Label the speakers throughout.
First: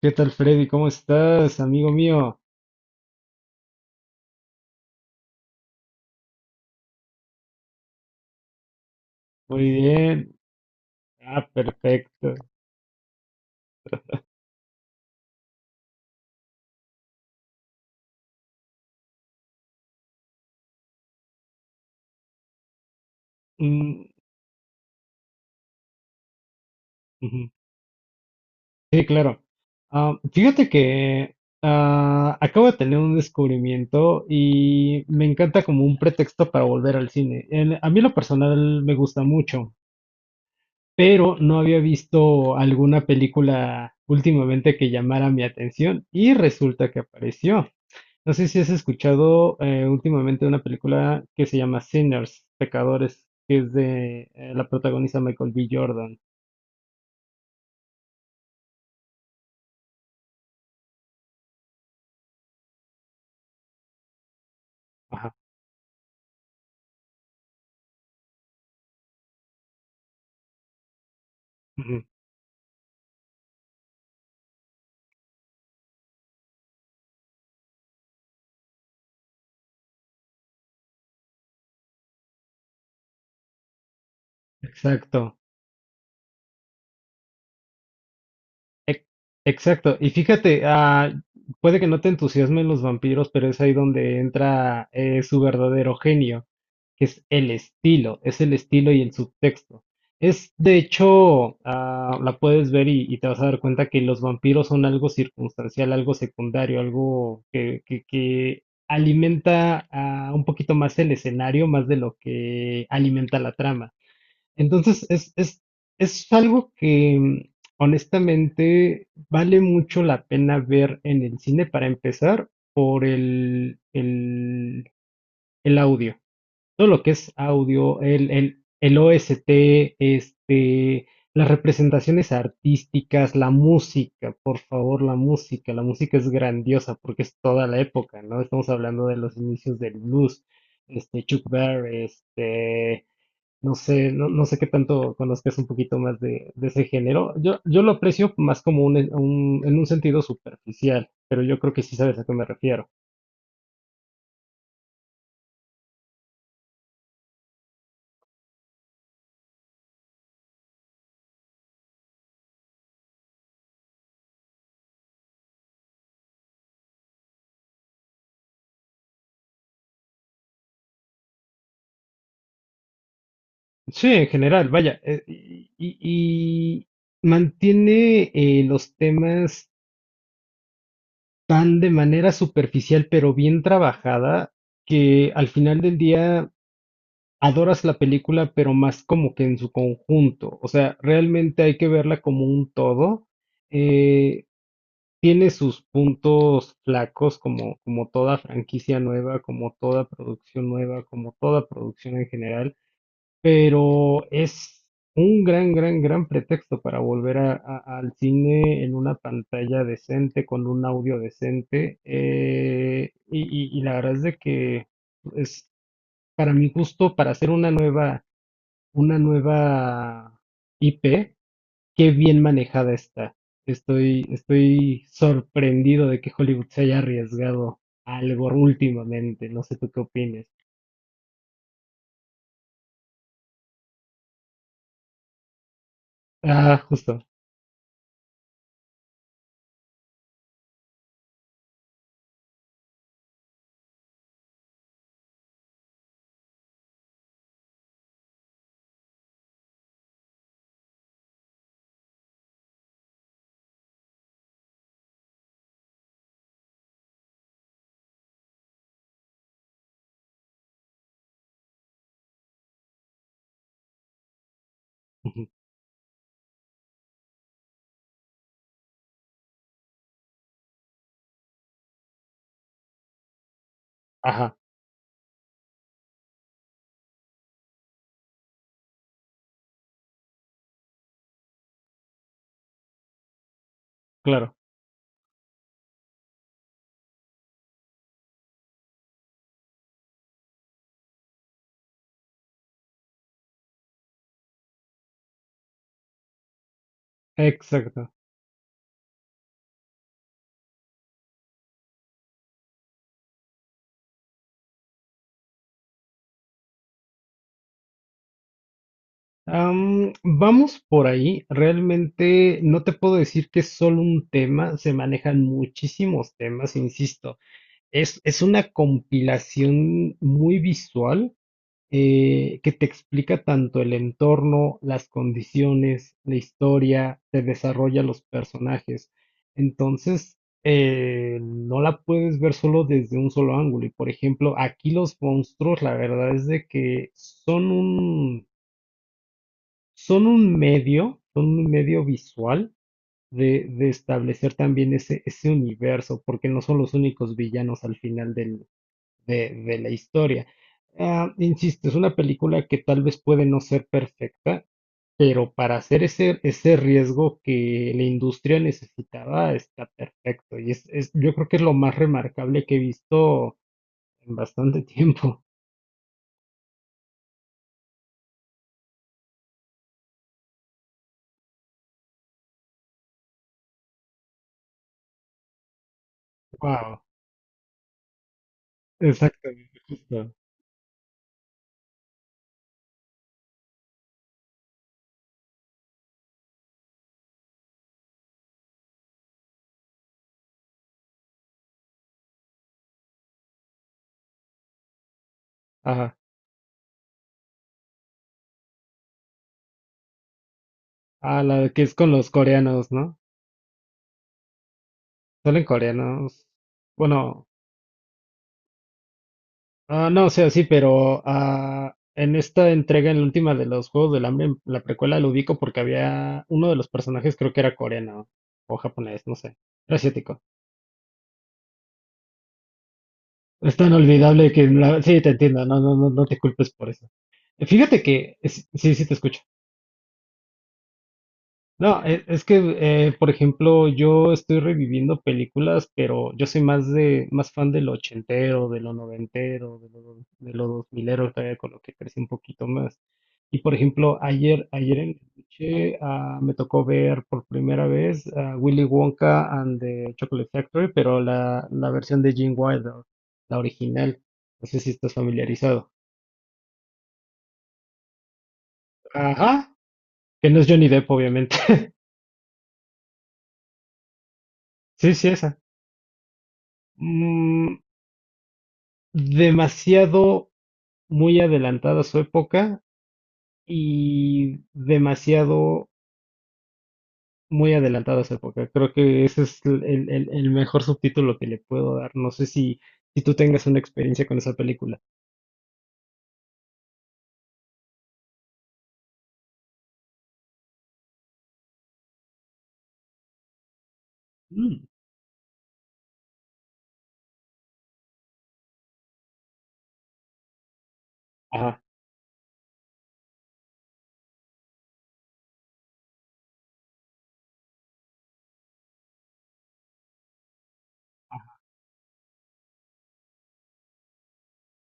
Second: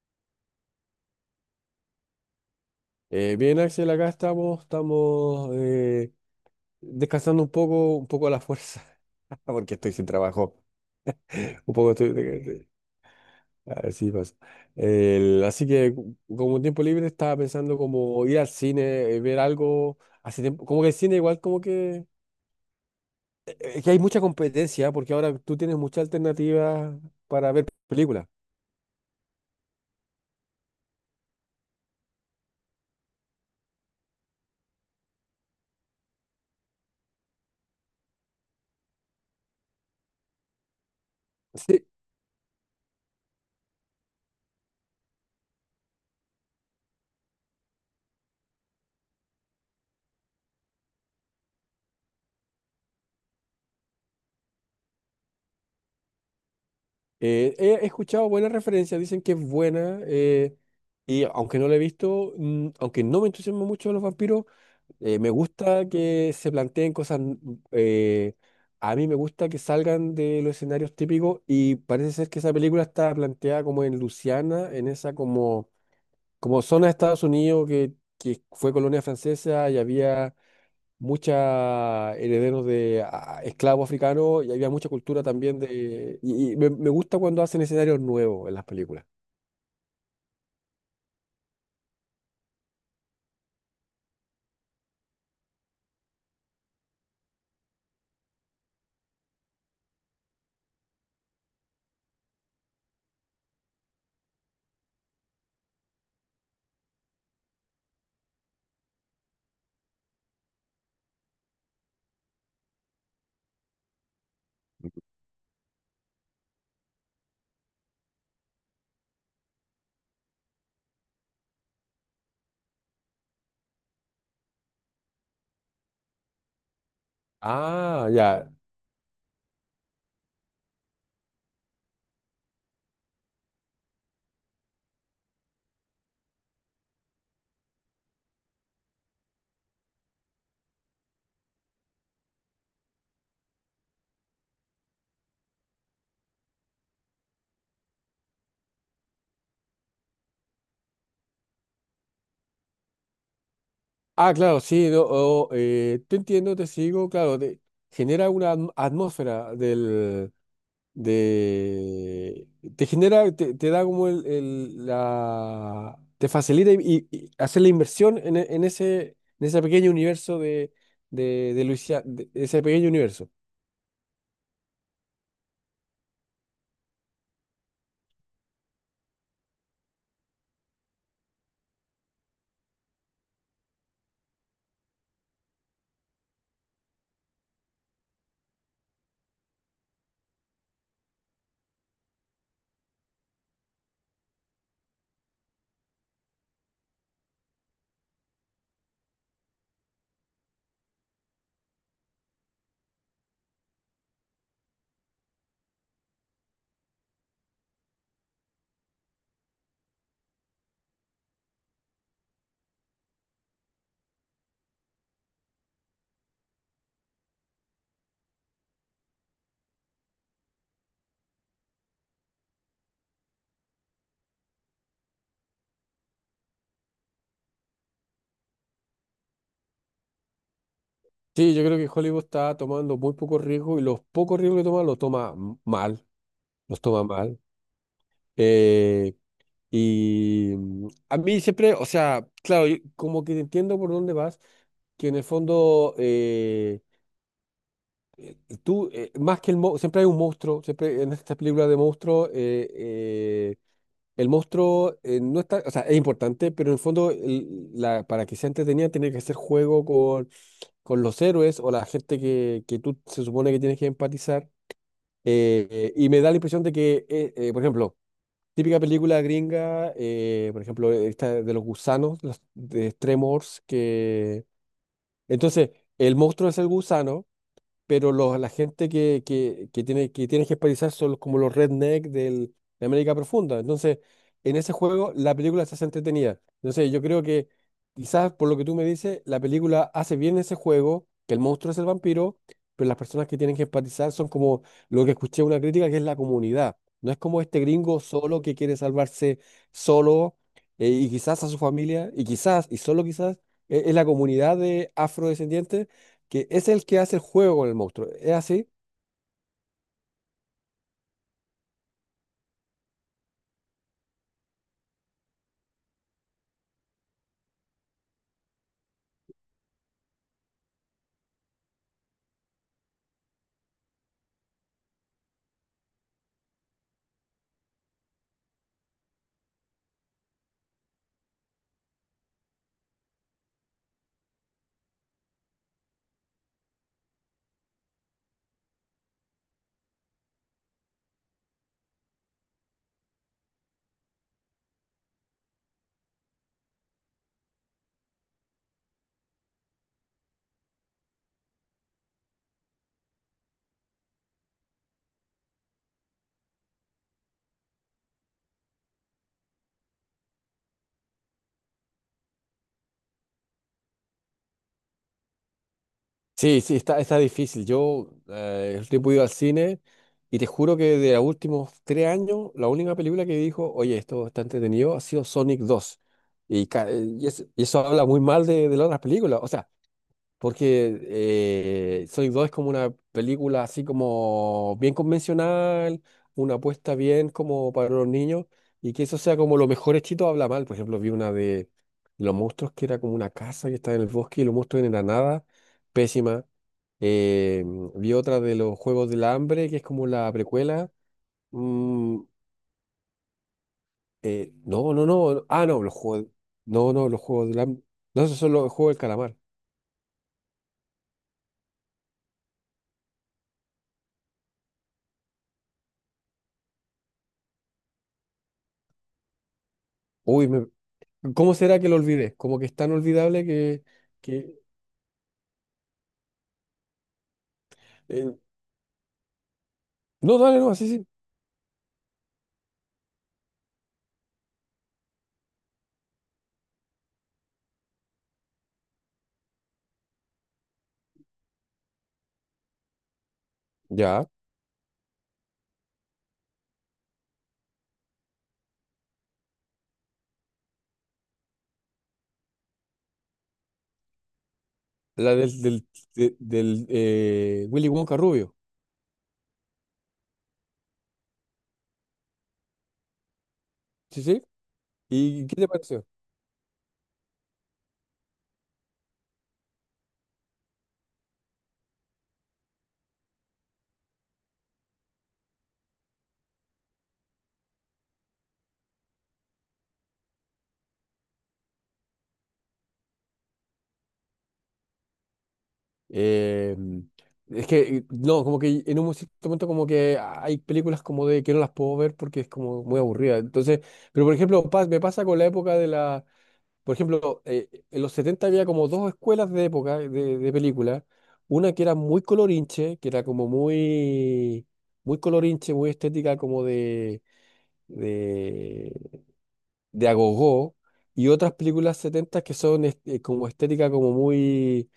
Speaker 1: ¿Qué tal, Freddy? ¿Cómo estás, amigo mío?
Speaker 2: Bien, Axel, acá estamos, estamos, descansando un poco a la fuerza,
Speaker 1: Muy
Speaker 2: porque estoy sin
Speaker 1: bien.
Speaker 2: trabajo.
Speaker 1: Ah,
Speaker 2: Un poco estoy.
Speaker 1: perfecto.
Speaker 2: Así pasa. Así que, como tiempo libre, estaba pensando como ir al cine, ver algo. Hace tiempo, como que el cine, igual, como que. Es que hay
Speaker 1: Mm,
Speaker 2: mucha competencia, porque ahora tú tienes muchas alternativas
Speaker 1: ujú.
Speaker 2: para ver películas.
Speaker 1: Sí, claro. Ah, fíjate que acabo de tener un descubrimiento y me encanta como un pretexto para volver al cine. A mí en lo personal me gusta mucho, pero no había
Speaker 2: Sí.
Speaker 1: visto alguna película últimamente que llamara mi atención y resulta que apareció. No sé si has escuchado últimamente una película que se llama Sinners, Pecadores, que es de la protagoniza Michael B. Jordan.
Speaker 2: He escuchado buenas referencias, dicen que es buena, y aunque no la he visto, aunque no me entusiasma mucho los vampiros, me
Speaker 1: Ajá,
Speaker 2: gusta que se planteen cosas, eh, a mí me gusta que salgan de los escenarios típicos, y
Speaker 1: ujú.
Speaker 2: parece ser que esa película está planteada como en Luisiana, en esa como, como zona de Estados Unidos que fue colonia francesa, y había muchos herederos de esclavos africanos, y había mucha cultura
Speaker 1: Exacto.
Speaker 2: también de... Y me gusta cuando hacen escenarios nuevos en las películas.
Speaker 1: Ex- Exacto. Y fíjate, puede que no te entusiasmen los vampiros, pero es ahí donde entra su verdadero genio, que es el estilo y el subtexto. Es, de hecho, la puedes ver y te vas a dar cuenta que los vampiros son algo circunstancial, algo secundario, algo que alimenta un poquito más el escenario, más de lo que alimenta la trama. Entonces, es algo que honestamente vale mucho la pena ver en el cine para empezar por el audio. Todo lo que es audio,
Speaker 2: Ah, ya.
Speaker 1: el OST, este, las representaciones artísticas, la música, por favor, la música. La música es grandiosa porque es toda la época, ¿no? Estamos hablando de los inicios del blues, este, Chuck Berry, este no sé, no sé qué tanto conozcas un poquito más de ese género. Yo lo aprecio más como un, en un sentido superficial, pero yo creo que sí sabes a qué me refiero.
Speaker 2: Ah, claro, sí, no, oh, te entiendo, te sigo, claro, genera una atmósfera del... de... te genera, te da como la... te facilita y, y hacer la inversión en, en ese pequeño universo de, de Luisiana, de ese pequeño universo.
Speaker 1: Sí, en general, vaya, y mantiene los temas tan de manera superficial, pero bien trabajada, que al final del día adoras la película, pero más como que en su conjunto. O sea, realmente hay que verla como un todo. Eh, Tiene sus puntos flacos como, como toda franquicia nueva, como toda producción nueva, como toda producción en general, pero es un gran, gran, gran pretexto para volver al cine en una pantalla decente, con un audio decente. Y la verdad es de que es para mi gusto, para hacer una nueva IP, qué bien manejada está. Estoy sorprendido de que Hollywood se haya arriesgado a algo últimamente. No sé tú qué opines.
Speaker 2: Sí, yo creo que Hollywood está tomando muy pocos riesgos y los pocos riesgos que toma los toma mal, los
Speaker 1: Ah,
Speaker 2: toma
Speaker 1: justo.
Speaker 2: mal. Eh, y a mí siempre, o sea, claro, yo como que entiendo por dónde vas, que en el fondo tú, más que el monstruo, siempre hay un monstruo, siempre en estas películas de monstruos, el monstruo no está, o sea, es importante, pero en el fondo la, para que sea entretenida tiene que hacer juego con los héroes o la gente que tú se supone que tienes que empatizar.
Speaker 1: Ujú.
Speaker 2: Y me da la impresión de que, por ejemplo, típica película gringa, por ejemplo, esta de los gusanos, los, de Tremors, que...
Speaker 1: Ajá,
Speaker 2: Entonces, el monstruo es el gusano, pero los, la gente que tiene, que tienes que esparizar son como los redneck del, de América Profunda. Entonces,
Speaker 1: claro.
Speaker 2: en ese juego la película se hace entretenida. Entonces, yo creo que quizás por lo que tú me dices, la película hace bien ese juego, que el monstruo es el vampiro, pero las personas que tienen que empatizar son como lo que escuché una crítica, que es la comunidad. No es como este gringo
Speaker 1: Exacto.
Speaker 2: solo que quiere salvarse solo y quizás a su familia, y quizás, y solo quizás, es la comunidad de afrodescendientes que es el que hace el juego con el monstruo. ¿Es así?
Speaker 1: Vamos por ahí. Realmente no te puedo decir que es solo un tema. Se manejan muchísimos temas, insisto. Es una compilación muy visual que te explica tanto el entorno, las condiciones, la historia, te desarrolla los personajes. Entonces, no la puedes ver solo desde un solo ángulo. Y por ejemplo, aquí los monstruos, la verdad es de que son un medio visual. De establecer también ese universo, porque no son los únicos villanos al final de la historia. Ah, insisto, es una película que tal vez puede no ser perfecta, pero para hacer ese riesgo que la industria necesitaba está perfecto. Y yo creo que es lo más remarcable que he visto en bastante tiempo.
Speaker 2: Sí, sí, está, está difícil. Yo el tipo he ido al cine y te juro que de los últimos 3 años, la única película que dijo, oye, esto está entretenido, ha sido Sonic 2. Y, ca-
Speaker 1: Wow,
Speaker 2: y es- y eso habla muy mal de las otras películas. O sea,
Speaker 1: exactamente, justo.
Speaker 2: porque Sonic 2 es como una película así como bien convencional, una apuesta bien como para los niños, y que eso sea como lo mejor hechito habla mal. Por ejemplo, vi una de los monstruos que era como una casa que estaba en el bosque y los monstruos en la nada,
Speaker 1: Ajá.
Speaker 2: pésima. Eh, Vi otra de los Juegos del Hambre, que es como la precuela.
Speaker 1: Ah, la que es con
Speaker 2: Mm,
Speaker 1: los coreanos, ¿no?
Speaker 2: no, no, no.
Speaker 1: Salen
Speaker 2: Ah, no, los juegos.
Speaker 1: coreanos.
Speaker 2: No, no, los
Speaker 1: Bueno,
Speaker 2: Juegos del Hambre. No, esos son los Juegos del Calamar.
Speaker 1: ah, no, o sea, sí, pero en esta entrega, en la última de los Juegos del Hambre, en la precuela lo ubico porque había uno de los personajes, creo que era coreano o japonés, no sé, era asiático.
Speaker 2: Uy, me, ¿cómo será que lo olvidé? Como que es tan olvidable
Speaker 1: Es
Speaker 2: que...
Speaker 1: tan olvidable
Speaker 2: que
Speaker 1: que sí, te entiendo, no te culpes por eso. Fíjate
Speaker 2: eh,
Speaker 1: que, sí, sí, te escucho.
Speaker 2: no, dale, no, sí, sí.
Speaker 1: No, es que, por ejemplo, yo estoy reviviendo películas, pero yo soy más de, más fan de lo ochentero, de lo noventero, de lo, de lo dos milero, todavía con lo que crecí un poquito más. Y por ejemplo,
Speaker 2: Ya.
Speaker 1: ayer en la noche, me tocó ver por primera vez a Willy Wonka and the Chocolate Factory, pero la versión de Gene Wilder, la original. No sé si estás
Speaker 2: La del, del,
Speaker 1: familiarizado.
Speaker 2: de- del Willy Wonka rubio.
Speaker 1: Ajá, que no es Johnny Depp, obviamente.
Speaker 2: Sí, sí.
Speaker 1: Sí, sí,
Speaker 2: ¿Y qué
Speaker 1: esa.
Speaker 2: te pareció?
Speaker 1: Mm, demasiado muy adelantada a su época y demasiado muy adelantada a su época. Creo que ese es el mejor subtítulo que le puedo dar. No sé si, si tú tengas una experiencia con esa película.
Speaker 2: Eh, es que, no, como que en un cierto momento como que hay películas como de que no las puedo ver porque es como muy aburrida. Entonces, pero por ejemplo,
Speaker 1: Mm,
Speaker 2: me pasa con la época de la... Por ejemplo, en los 70 había como dos escuelas de época, de película. Una
Speaker 1: ajá,
Speaker 2: que era muy colorinche, que era como muy, muy colorinche, muy estética, como de, de agogó. Y otras películas 70 que son como estética,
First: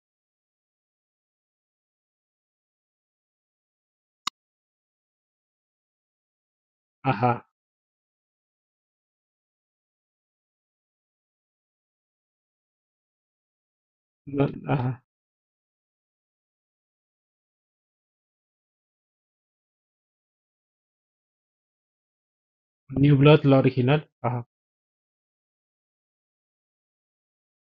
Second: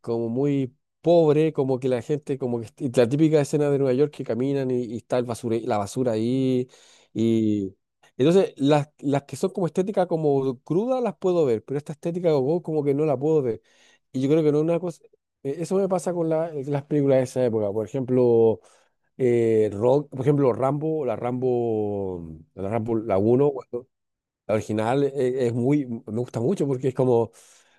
Speaker 2: como muy pobre, como que la gente, como que y la típica escena de Nueva York que caminan y está el la basura ahí.
Speaker 1: ajá,
Speaker 2: Y entonces las que son como estética como cruda las puedo ver, pero esta estética como, como que no la puedo ver. Y yo creo
Speaker 1: no,
Speaker 2: que no es una cosa.
Speaker 1: ajá.
Speaker 2: Eso me pasa con las películas de esa época. Por ejemplo, Rock, por ejemplo, Rambo, la Rambo, la Rambo, la
Speaker 1: New Blood,
Speaker 2: uno,
Speaker 1: la original. Ajá.
Speaker 2: la original, es muy, me gusta mucho porque es como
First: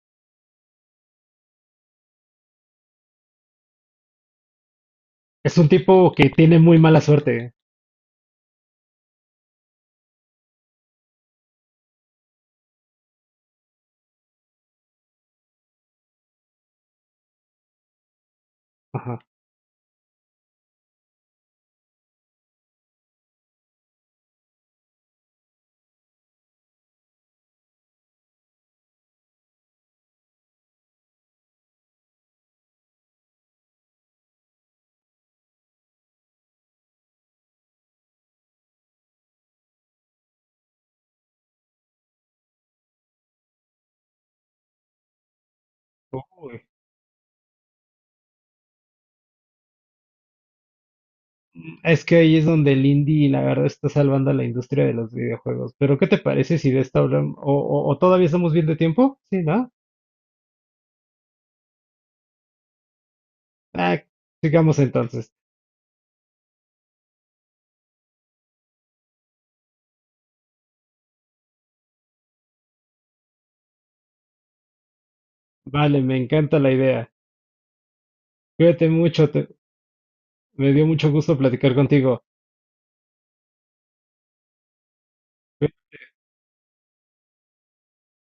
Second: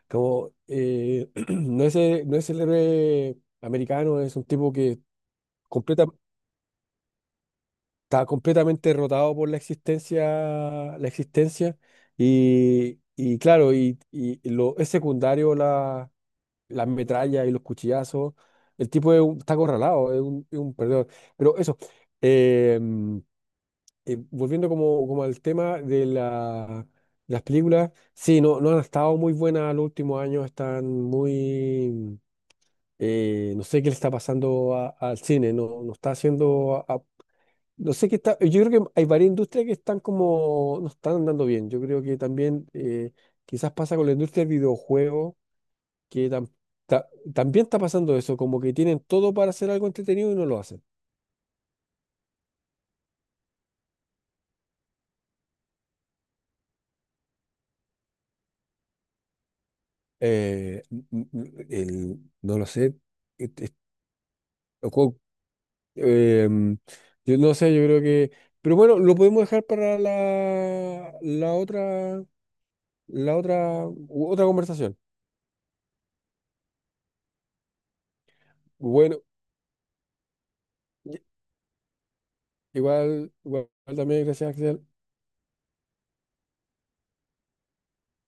Speaker 2: como, no es, no es el héroe americano, es un tipo que
Speaker 1: Es un
Speaker 2: completa,
Speaker 1: tipo que tiene muy mala suerte.
Speaker 2: está completamente derrotado por la existencia, la existencia, y claro, y lo, es secundario la, las metrallas y los cuchillazos. El tipo
Speaker 1: Ajá.
Speaker 2: es está acorralado, es un perdedor. Pero eso, eh, volviendo como, como al tema de las películas, sí, no, no han estado muy buenas en los últimos años, están muy... No sé qué le está pasando al cine, no, no está haciendo... no sé qué está... Yo creo que hay varias industrias que están como... no están andando bien. Yo creo que también quizás pasa con la industria del videojuego, que ta- también está pasando eso, como que tienen todo para hacer algo entretenido y no lo hacen.
Speaker 1: Es que ahí es donde el indie, la verdad, está salvando a la industria de los videojuegos. Pero, ¿qué te parece si de esta hablamos? O todavía estamos bien de tiempo? Sí, ¿no?
Speaker 2: Eh, no lo sé. et- et-
Speaker 1: Ah, sigamos
Speaker 2: o cu-
Speaker 1: entonces.
Speaker 2: em, yo no sé, yo creo que... Pero bueno, lo podemos dejar para la, la otra, otra conversación.
Speaker 1: Vale, me encanta la idea. Cuídate
Speaker 2: Bueno,
Speaker 1: mucho, te- Me dio mucho
Speaker 2: i-
Speaker 1: gusto platicar contigo.
Speaker 2: igual, igual también, gracias, Axel.